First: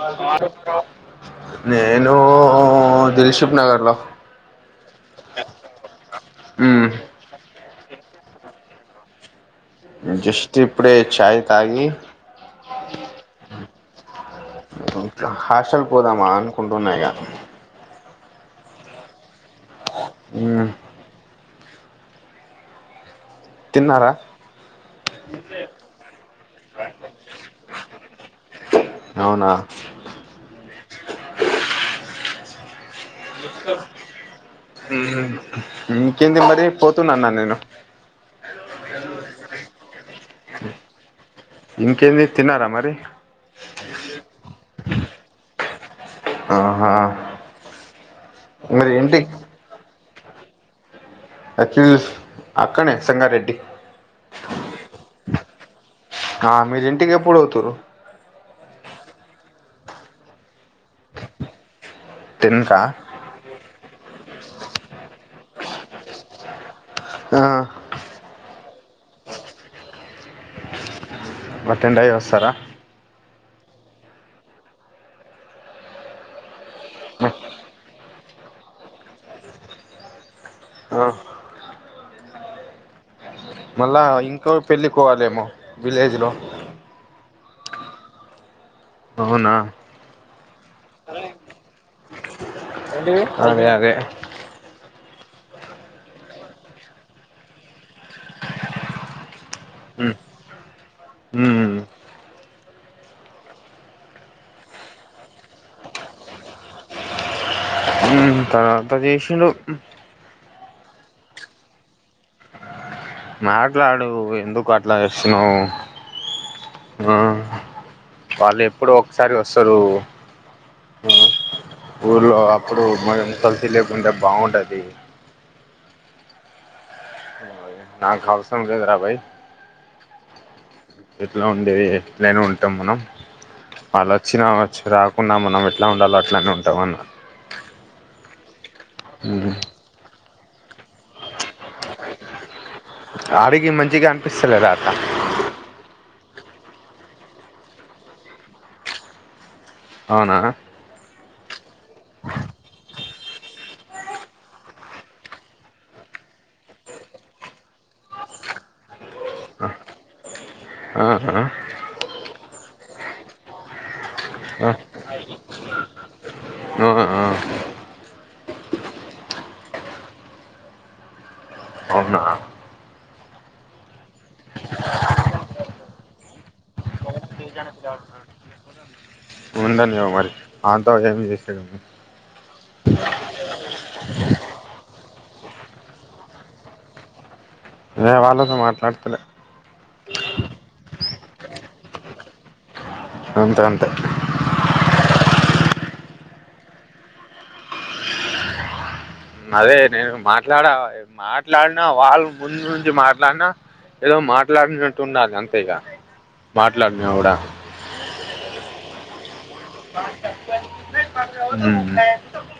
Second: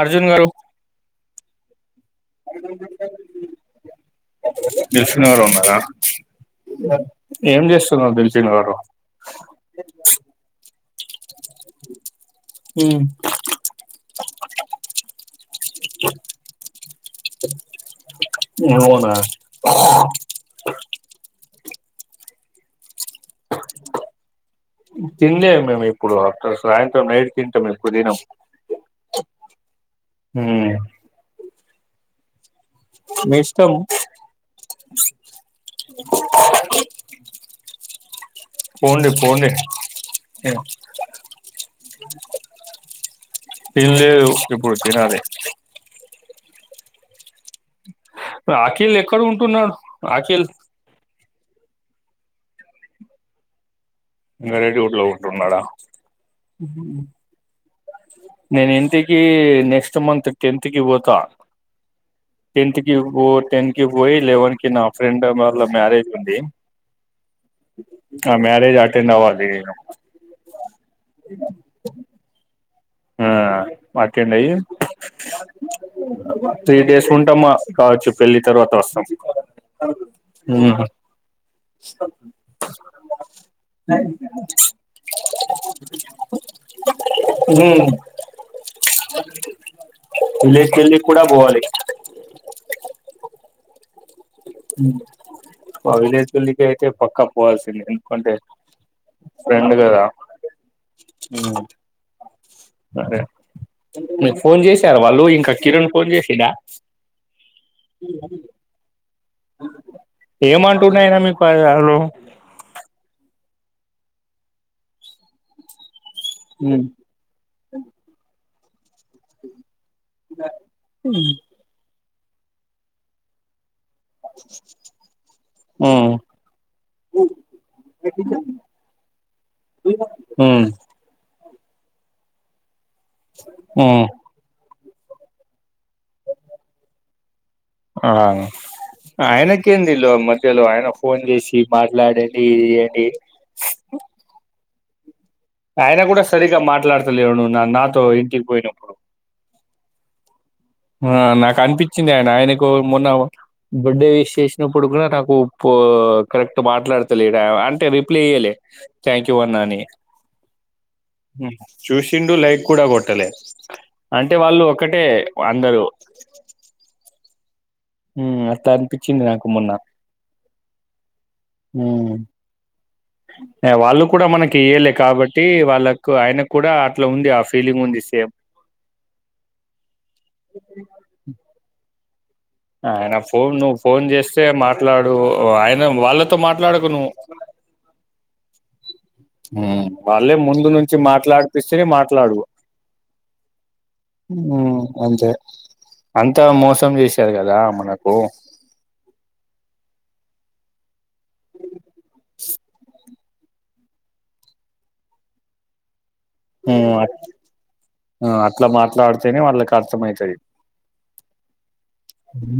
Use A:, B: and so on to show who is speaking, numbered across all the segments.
A: అర్జున్ గారు
B: నేను దిల్షుక్ నగర్లో మ్మ్
A: ఏం చేస్. తున్న దిల్సుఖ్ నగరు
B: మ్మ్ జస్ట్ ఇప్ పుడే ఛాయ్
A: హ్మ్
B: హాస్టల్ పోదామా అనుకుంటున్నాయి ఇక
A: అవునా
B: మ్మ్ తిన్నారా
A: తిన్న్ లేదు మేము ఇప్పుడు అ సాయంత్రం నైట్ తింటాం ఇప్పుడు తినం
B: అవునా
A: మీ ఇష్టం
B: ఇంకేంది మరి పోతున్నా అన్న నేను
A: పోండి పోండి
B: ఇంకేంది తిన్నారా మరి
A: తినలేదు ఇప్పుడు తినాలి
B: ఆహా మరి
A: రాఖీల్
B: ఏంటి
A: ఎక్కడ ఉంటున్నారు అఖల్
B: అఖిల్ అక్కనే సంగారెడ్డి
A: ఇ గడేడి ఊళ్ళో ఉంటున్నాడా
B: ఆ మీరు ఇంటి ఎప్పుడు పోతుండ్రు
A: నేను ఇంతకిి నెక్స్ట్ మంత్ టెన్త్ కి పోతా
B: టెన్కా
A: టెన్త్ కి టెన్త్ కి పోయి లేవన్ కి నా ఫ్రెండ్ మళ్ల మ్యారేజ్ ఉంది
B: ఆ
A: ఆ మ్యారేజ్ అటెండ్ అవ్వాలి
B: అటెండ్ అయ్యి వస్తారా
A: ఆ మాకేండైయి త్రీ డేస్ ఉంటామ్మా కావచ్చు పెళ్ళి తర్వాత వస్తాం
B: ఆ మళ్ళా ఇంకో పెళ్ళికిపోవాలేమో విలేజ్ లో
A: హూ
B: అవునా
A: విలేజ్ పెళ్లికి కుడా పోవాలి
B: అదే అదే
A: మా విలేజ పేల్లికి అయితే పక్కా పోవాల్సింది ఎందుకంటే ఫ్రెండ్ కదా
B: మ్మ్ హ్మ్
A: ఉ అదే మీకు ఫోన్ చేసార వాళ్ళు ఇంకా కిరణ ఫోన్ చేసినడా
B: తతది ను
A: ఏమ అంటున్నాయిర మీ పాయిదాలు
B: మాట్లాడు ఎందుకు అట్లా చే
A: ఉమ్
B: ఆ వాళ్ళు ఇప్పుడు ఒకసారి వస్తారు ఆ ఊరిలో అప్పుడు మనం కలి తెలియకుండా బాగుంటధీ
A: ఊ
B: నాకవసరంలేదుర భై
A: హ్మ్
B: ఎట్లా ఉండేది ఎట్లయినా ఉంటాం మనం
A: ఉమ్
B: ఆళ్లొచ్చినా చిరాకున్నా మనం ఎట్లా ఉండాలో అట్లనే ఉంటాం అన్నా
A: ఆ ఆయనకేందిలో మధ్యలో ఆయన ఫోన్ చేసి మాట్లాడేది
B: అడిగీ మంచిగా అనిపిస్తలేదా అట్లా
A: ఆయన కూడా సరిగ్గా మాట్లాడతలేడు నాతో ఇంటికి పోయినప్పుడు
B: అవునా
A: నాకు అనిపించింది ఆయన ఆయనకు మొన్న బర్త్డే విస్ చేసినప్పుడు కూడా నాకు పో కరెక్ట్ మాట్లాడతలే అంటే రిప్లై ఇయ్యలే థ్యాంక్ యూ అన్నా అని
B: ఆహా
A: చూసిండు లైక్ కూడా కొట్టలే అంటే వాళ్ళు
B: ఆ
A: ఒకటే అందరూ
B: ఆ ఆ
A: మ్మ్ అట్లాఅనిపించింది నాకు మొన్న మ్మ్
B: అవునా
A: వాళ్ళు కూడా మనకి ఇయ్యలే కాబట్టి వాళ్ళకు ఆయనకు కూడా అట్లా ఉంది ఆ ఫీలింగ్ ఉంది సేమ్
B: ఉందంగా మరి అతో ఏం చేసేదని
A: ఆయన ఫోన్ నువ్వు ఫోన్ చేస్తే మాట్లాడు ఆయన వాళ్ళతో మాట్లాడకు నువ్వు
B: లే వాళ్ళతో మాట్లాడుతలే
A: వాళ్ళే ముందు నుంచి మాట్లాడిపిస్తే మాట్లాడు
B: అంతే అంతే
A: మ్మ్ అంతే అంతా మోసం చేశారు కదా మనకు
B: అదే నేను మాట్లాడా మాట్లాడిన వాళ్ళ ముందు నుంచి మాట్ అట్లాన్నా ఏదో మాట్లాడినట్టు ఉండాలి అంతేఇగా
A: మ్మ్
B: మాట్లాడినా కూడా
A: ఆ అట్లా మాట్లాడితేనే వాళ్ళకి అర్థం అయితది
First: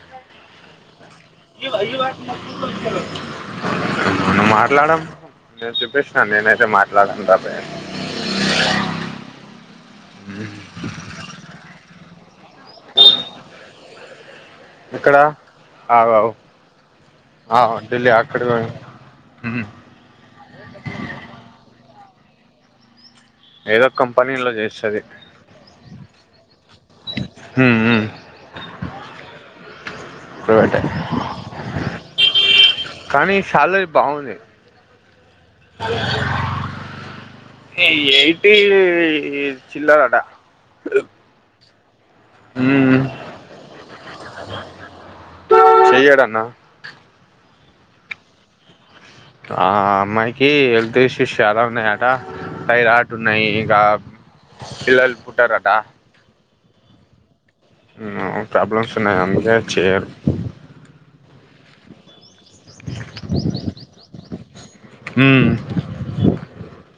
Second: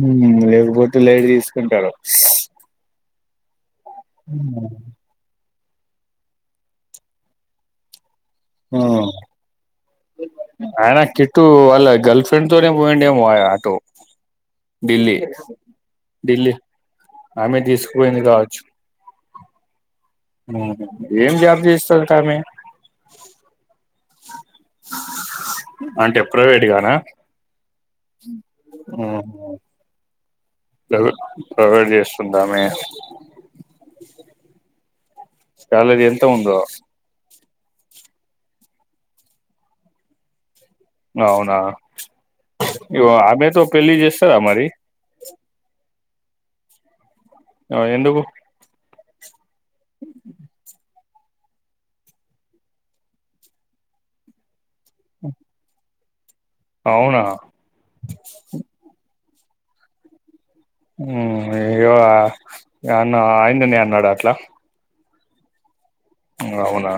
A: మ్మ్ లేవు బోత్ లేడిస్
B: మన్న మాట్లాడం నేను చూపిస్తుా నేనైతే మాట్లాడను తప్పే
A: ఆ ఆయన కిట్టు వాళ్ళ గర్ల్ ఫ్రెండ్ తోనే పోయంండడి ఏమో ఆటో
B: ఇక్కడ ఆ ఆ
A: ఆమె
B: ఆ ఢిలీ
A: తీసుకుపోయింది
B: అక్కడ
A: కావచ్చు ఏం జాబ్ చేస్త తామ
B: ఏదో కంపెనీలో చేస్తుంది
A: అంటే ప్రైవేట్ గానా
B: మ్మ్ మ్మ్
A: మ్మ్
B: ట
A: చేస్తుంది ఆమె
B: కానీ సాలరీ బాగుంది
A: సాలరి ఎంత ఉందో
B: ఎయిటి చిల్లర్ అట
A: అవునా
B: ఉమ్,
A: య్యో అమెతో పెళ్లి చేస్తారా మరి
B: చేయడాన్న
A: ఆ ఎందుకు
B: ఆ అమ్మాయికి హెల్త్ ఇష్యూ ష్యూస్ చాలా ఉన్నాయట పైరా ఆటు ఉన్నాయి ఇంకా పిలల్లు పుట్టారటా
A: అవునా
B: ఊ ప్రాబ్లమ్స్ ఉన్నాయా అండి నేను చేయారు
A: ఉ ఇ అన్న అయిందని అన్నాడ అట్లా
B: ఉ
A: అవునా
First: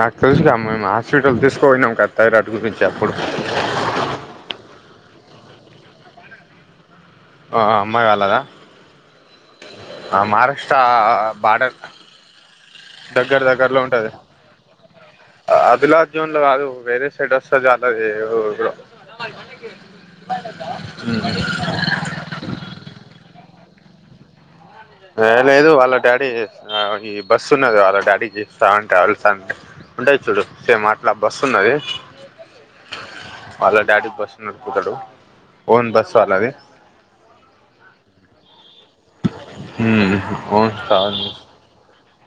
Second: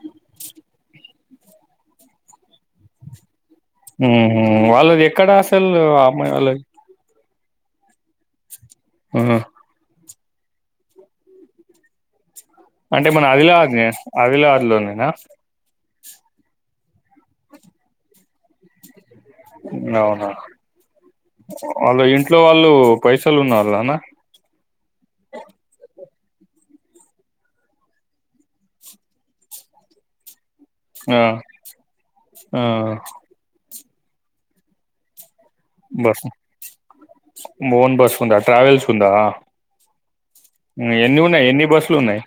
B: నాకు తెలుసి అమ్మాయ సిటల్ తీసుకపోయినాంక థైరాడ్ గురించి అప్పుడు
A: వాళ్ళది ఎక్కడ అసలు అమ్మాయి వాళ్ళది.
B: ఆ అమ్మాయి వాళ్ళదా
A: ఆ
B: మహారాష్ట్ర బాడర్
A: అంటే మన ఆదిలాబాద్ ని ఆదిలాబాద్ లోనేనా
B: జీన్ లో కాదు వేరే సైడ్ వస్తది అట్టాగే ఊరు లో
A: అవునా వాళ్ళ ఇంట్లో వాళ్ళు పైసలు ఉన్నారు. నొమ
B: లేదు వాళ్ళ డాడీ ఈ బస్ ఉన్నది. వాళ్ళ డాడీ స్తవన్ ట్రావెల్స్ అని ఉంటాయి చూడు. సేమ్ అట్లా
A: ఆ
B: బస్సున్నది.
A: ఆ
B: వాళ్ళ డాడీ బస్ నడుపుతాడు. ఓన్
A: బస్
B: వాళ్ళది
A: ఒన్ బస్ ఉందా ట్రావెల్స్ ఉందా
B: మ్మ్ ఓన్
A: ఎన్ని
B: ట్రావెల్
A: ఉన్నాయి ఎన్ని బస్సులు ఉన్నాయి.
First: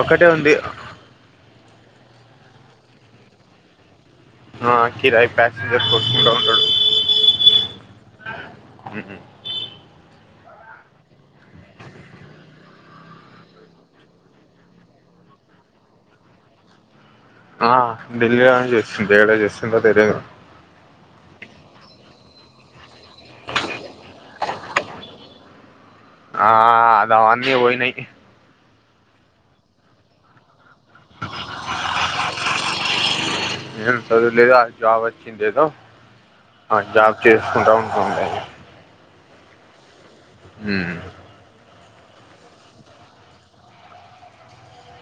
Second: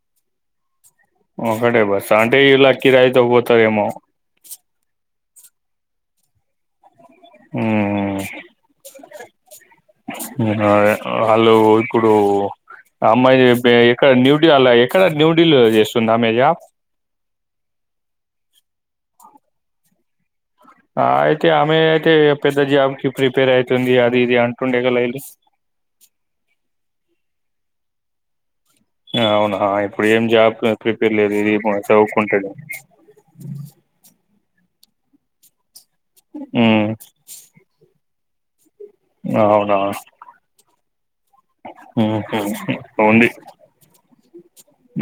B: ఒక్కటే ఉంది.
A: ఒక్కటే బస్ అంటే ఇలా కిరాయతో పోత్తర ఏమ
B: ఆ కిరాయి ప్యాసెంజర్స్ కోట్టుకుంటారు మ్మ్.
A: ఊఉ వాళ్ళు ఇప్పుడు అమ్మాయి ఎక్కడ న్యూడీల్లీ ఎక్కడ న్యూడీల్లీ చేస్తుంది అమ్మాయి జాబ్.
B: ఆ డిల్లీ జస్సింతక్కడ జసింద తెలియ
A: ఆ అయితే అమె అయితే పెద్ద జాబ్ కి ప్రిపేర్ అయితుంది అది ఇది అంటుండే ఇలు
B: ఆ, అది అవన్నీ పోయినాయి
A: అవునా ఇప్పుడు ఏం జాబ్ ప్రిపేర్ లేదు ఇది మ చౌవుకుంటాంది.
B: జబ్ వచ్చిందేదో ఆ జాబ్ చేసుకుంటా ఉంటుంది.
A: అవునువును
B: ఊ
A: ఊ హు వుంది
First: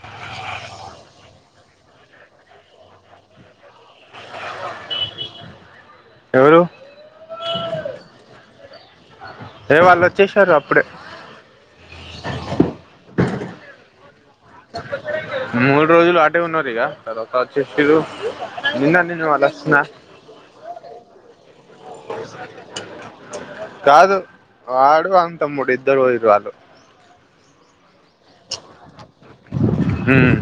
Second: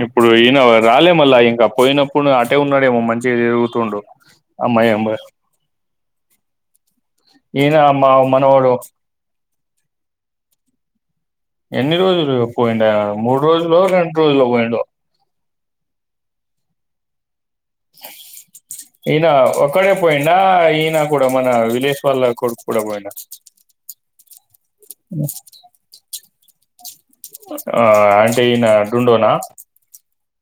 A: ఇప్పుడు ఈయన రాలే మళ్ళా, ఇంకా పోయినప్పుడు అటే ఉన్నాడేమో మంచిగా చదువుతుండు అమ్మాయి అమ్మాయి
B: ఎవరు
A: నేను ఆ మా మనవడు.
B: ఏ వాళ్ళు వచ్చేసారు అప్పుడే.
A: ఎన్ని రోజులు పోయిండాయా మూడు రోజులో రెండు రోజుల్లో పోయిండొ.
B: మూడు రోజులు అట్టే ఉన్నాడుగా.
A: ఈన
B: వాళ్ళు వస్తున్నా
A: ఒక్కడే పోయిండా ఈయన. ఇప్పుడు మన విలేజ్ వాళ్ళ కొడుకు కూడా పోయిండా.
B: కాదు. వాడు అంతమ్ముూడు ఇద్దరు పోయిరు వాళ్లు.
A: ఆ అంటే ఈయన దొండొన.
B: ఉమ్.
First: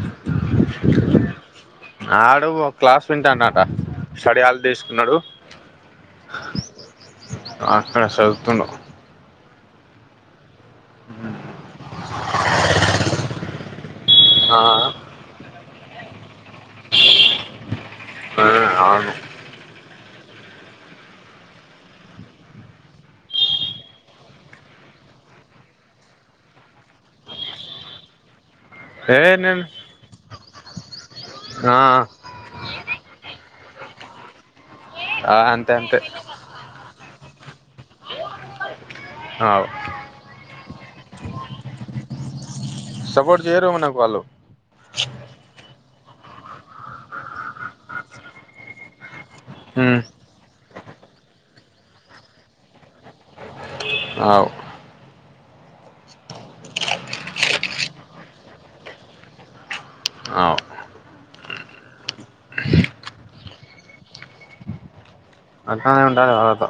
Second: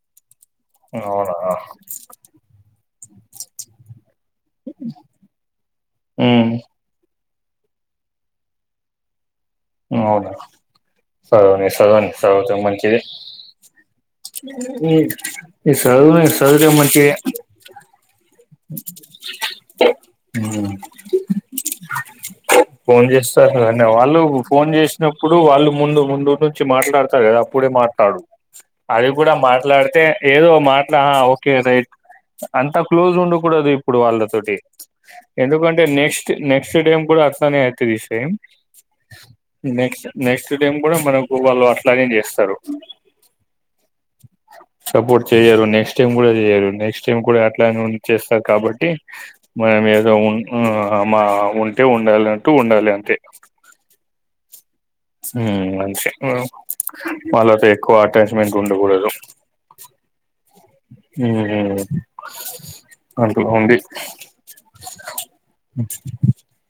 B: ఆడు ఓక్. క్లాస్ వింటాడట. స్టడీహాల్ తీసుకున్నాడు.
A: ఉమ్
B: అక్కడ చదువుతుండు.
A: అవున. సగమే సగం చదువుతే మంచిది.
B: ఆ
A: అ ఈ సదువదేం సాధువుడె మంచిగా.
B: ఆ అవును.
A: ఫోన్ చస్తారు గానీ వాళ్ళు ఫోన్ చేసినపుడు వాలు ముందు ముందు నుంచి మాట్లాడతా గదా అప్పుడే మాట్లాడు. అది
B: ఏ
A: కూడా
B: నేను
A: మాట్లాడితే. ఏదో మాట్ ఆ ఓకే
B: ఆ
A: రైట్ అంతా క్లోజ్ ఉండు. ఫోటో దిగు ఇప్పుడు వాళ్లతోటి.
B: ఆ అంతే
A: ఎందుకంటే
B: అంతే
A: నెక్స్ట్ నెక్స్ట్ డే ఉమ్ కూడ. తనయతిది సేమ్.
B: అవు
A: నెక్స్ట్ నెక్స్ట్ టైమ్ కూడా మనకు వాళ్ళు అట్లానే చేస్తారు.
B: సపోర్ట్ చేయరు మనకు వాళ్లు.
A: చెయ్యను కూడా చేయడం నెక్స్ట్ ఇంకోడు అట్లానే ఉంట్. చేస్తా కాబట్టి. మనం
B: ఉమ్
A: ఏదో ఉన్. ఆ మా ఉంటే ఉండాల ఐనటు ఉండాలి అంతే.
B: అవ్
A: ఉమ్ అంతే వాళ్ళతో ఎక్కువ అటాచ్మెంట్ ఉండకూడదు.
B: ఆవ్.
A: ఉమ్ అంటుంది.
B: అట్లానే ఉంటాది వాళ్ళతో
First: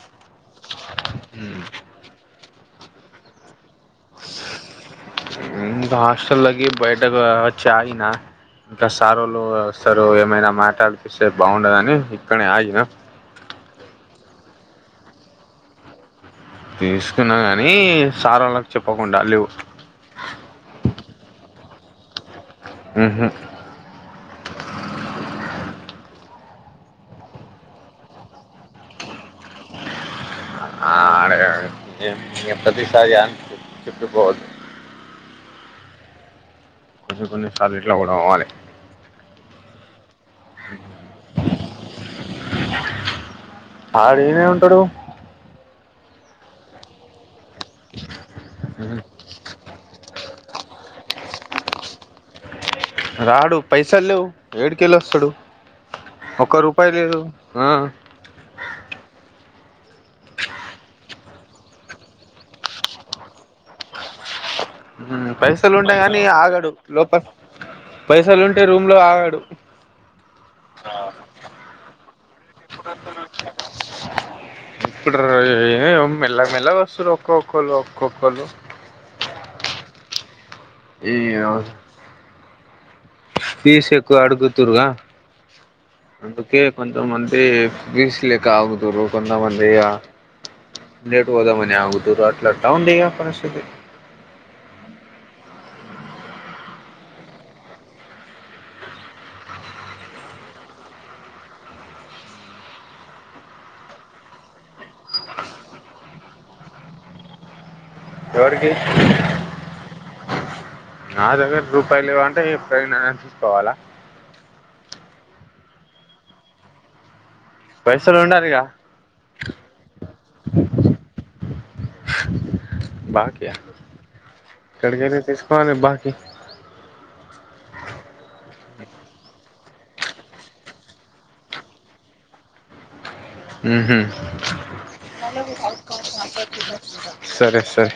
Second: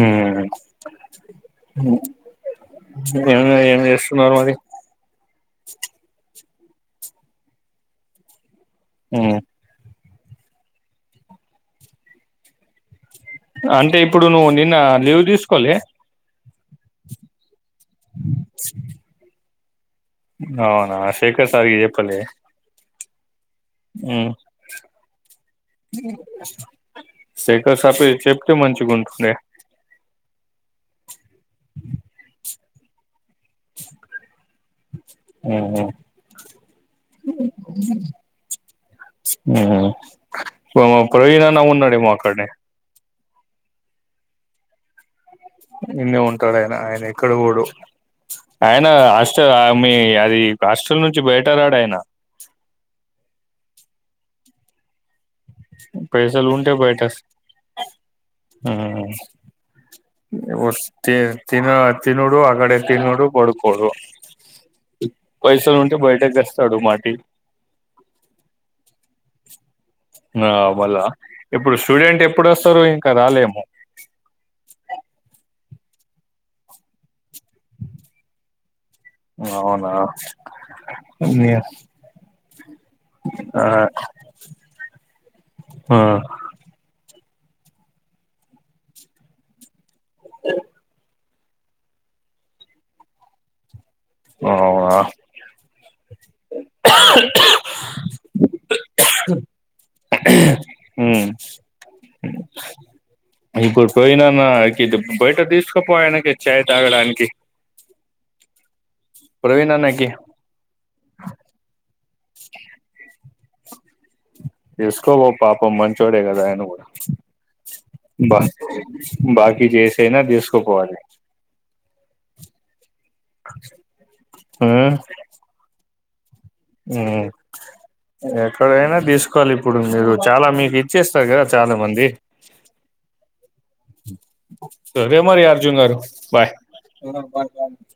A: ఊ హూ ఏమో ఏం చేస్తున్నారు మరి
B: మ్మ్ వాష్ టల్లకి బయటకు అచ్చి ఆగిన ఇంకా
A: ఉమ్
B: సారోళ్ళు అస్ టరు ఏమైనా మాటాడిపిస్తే బావుండదని ఇక్కడనే ఆగిన
A: అంటే ఇప్పుడు నువ్వు నిన్న లీవ్ తీసుకోలే
B: తీసుకున్నాగా ని సారోళ్ళకి చెప్పకుండా లీవ్
A: అవునా శేఖర్ సారకి ఏపల్లే
B: ఉహు
A: ఊ సైకో సార్ కి చెప్తే మంచిగుంటుండే
B: ఆడగా నను ప్రతిసారి చెప్పుటుకోవదు
A: హు
B: కొన్ని కొన్ని సార్ ఇట్లా కూడా పోవాలి
A: ప్రవీణన అన్న కూడా ఉన్నాడెమో అక్కడనే
B: ఆడు ఏ ఉంటాడు
A: ఎన్న ఉంటాడు ఆయన ఆయన ఎక్కడ కూడా ఆయన హాస్టల్ ఆ మీ అది హాస్టల్ నుంచి బయట రాడు ఆయన
B: రాడు పైస లేవు ఏడు కెలి వస్తాడు
A: పైస లో
B: ఒక్క
A: ఉంటా
B: రూపాయి
A: బయటస్
B: లేదు ఆ
A: వ తిన తినడు ఆగడ తిన్నోడు బడుకోడు
B: పైసలు ఉంటేయి గాని ఆగాడు
A: వస్తాడు మాటి
B: లోపల పైసలు ఉంటే రూమ్ లో ఆగాడు
A: ఆ అ మళ్ళ ఇప్పుడు స్టూడెంట్ ఎప్పుడు స్తారు ఇంకా రాలేము
B: ఏ మెలా మెలా వస్తు ర ఒక్క ఒక్కలు ఒక్క ఒక్కలు
A: అవునా
B: ఈ అవు ఫీజు ఎక్కువ అడుగుతుర గా అందు కేేక్ కొంత మ ఏ బీస్ లేక అవుతూరు కొన్నామంది
A: ఓే
B: లేట్ హోద మని ఆగుతురు అట్లా డౌన్ ఉంది పరిస్థితి
A: అఓ హు ఇప్పుడు పోయినాన్నది బయట తీసుకుపోయానకి చేయ్ తాగడానికి
B: ఎవరికి
A: ప్రవీణ అన్న కి
B: నా దగ్గర రూపాయలు లేవు అంటేనా పోవాల
A: తీసుకపో పాపం మంచోడేగాద అయన కూడా
B: పైసలు
A: బా
B: ఉండాలిగా
A: బాకీ చేసయినా తీసుకోపోవాలి
B: బాకా అక్కడాడగాలి తీసుకోనే బ
A: హ్మ్ ఎక్కడైనా తీసుకోవాలి ఇప్పుడు మీరు చాలా మీకు ఇచ్చేస్తారు కదా చాలా మంది
B: హు
A: సరే మరి అర్జున్ గారు బాయ్
B: సరే సరే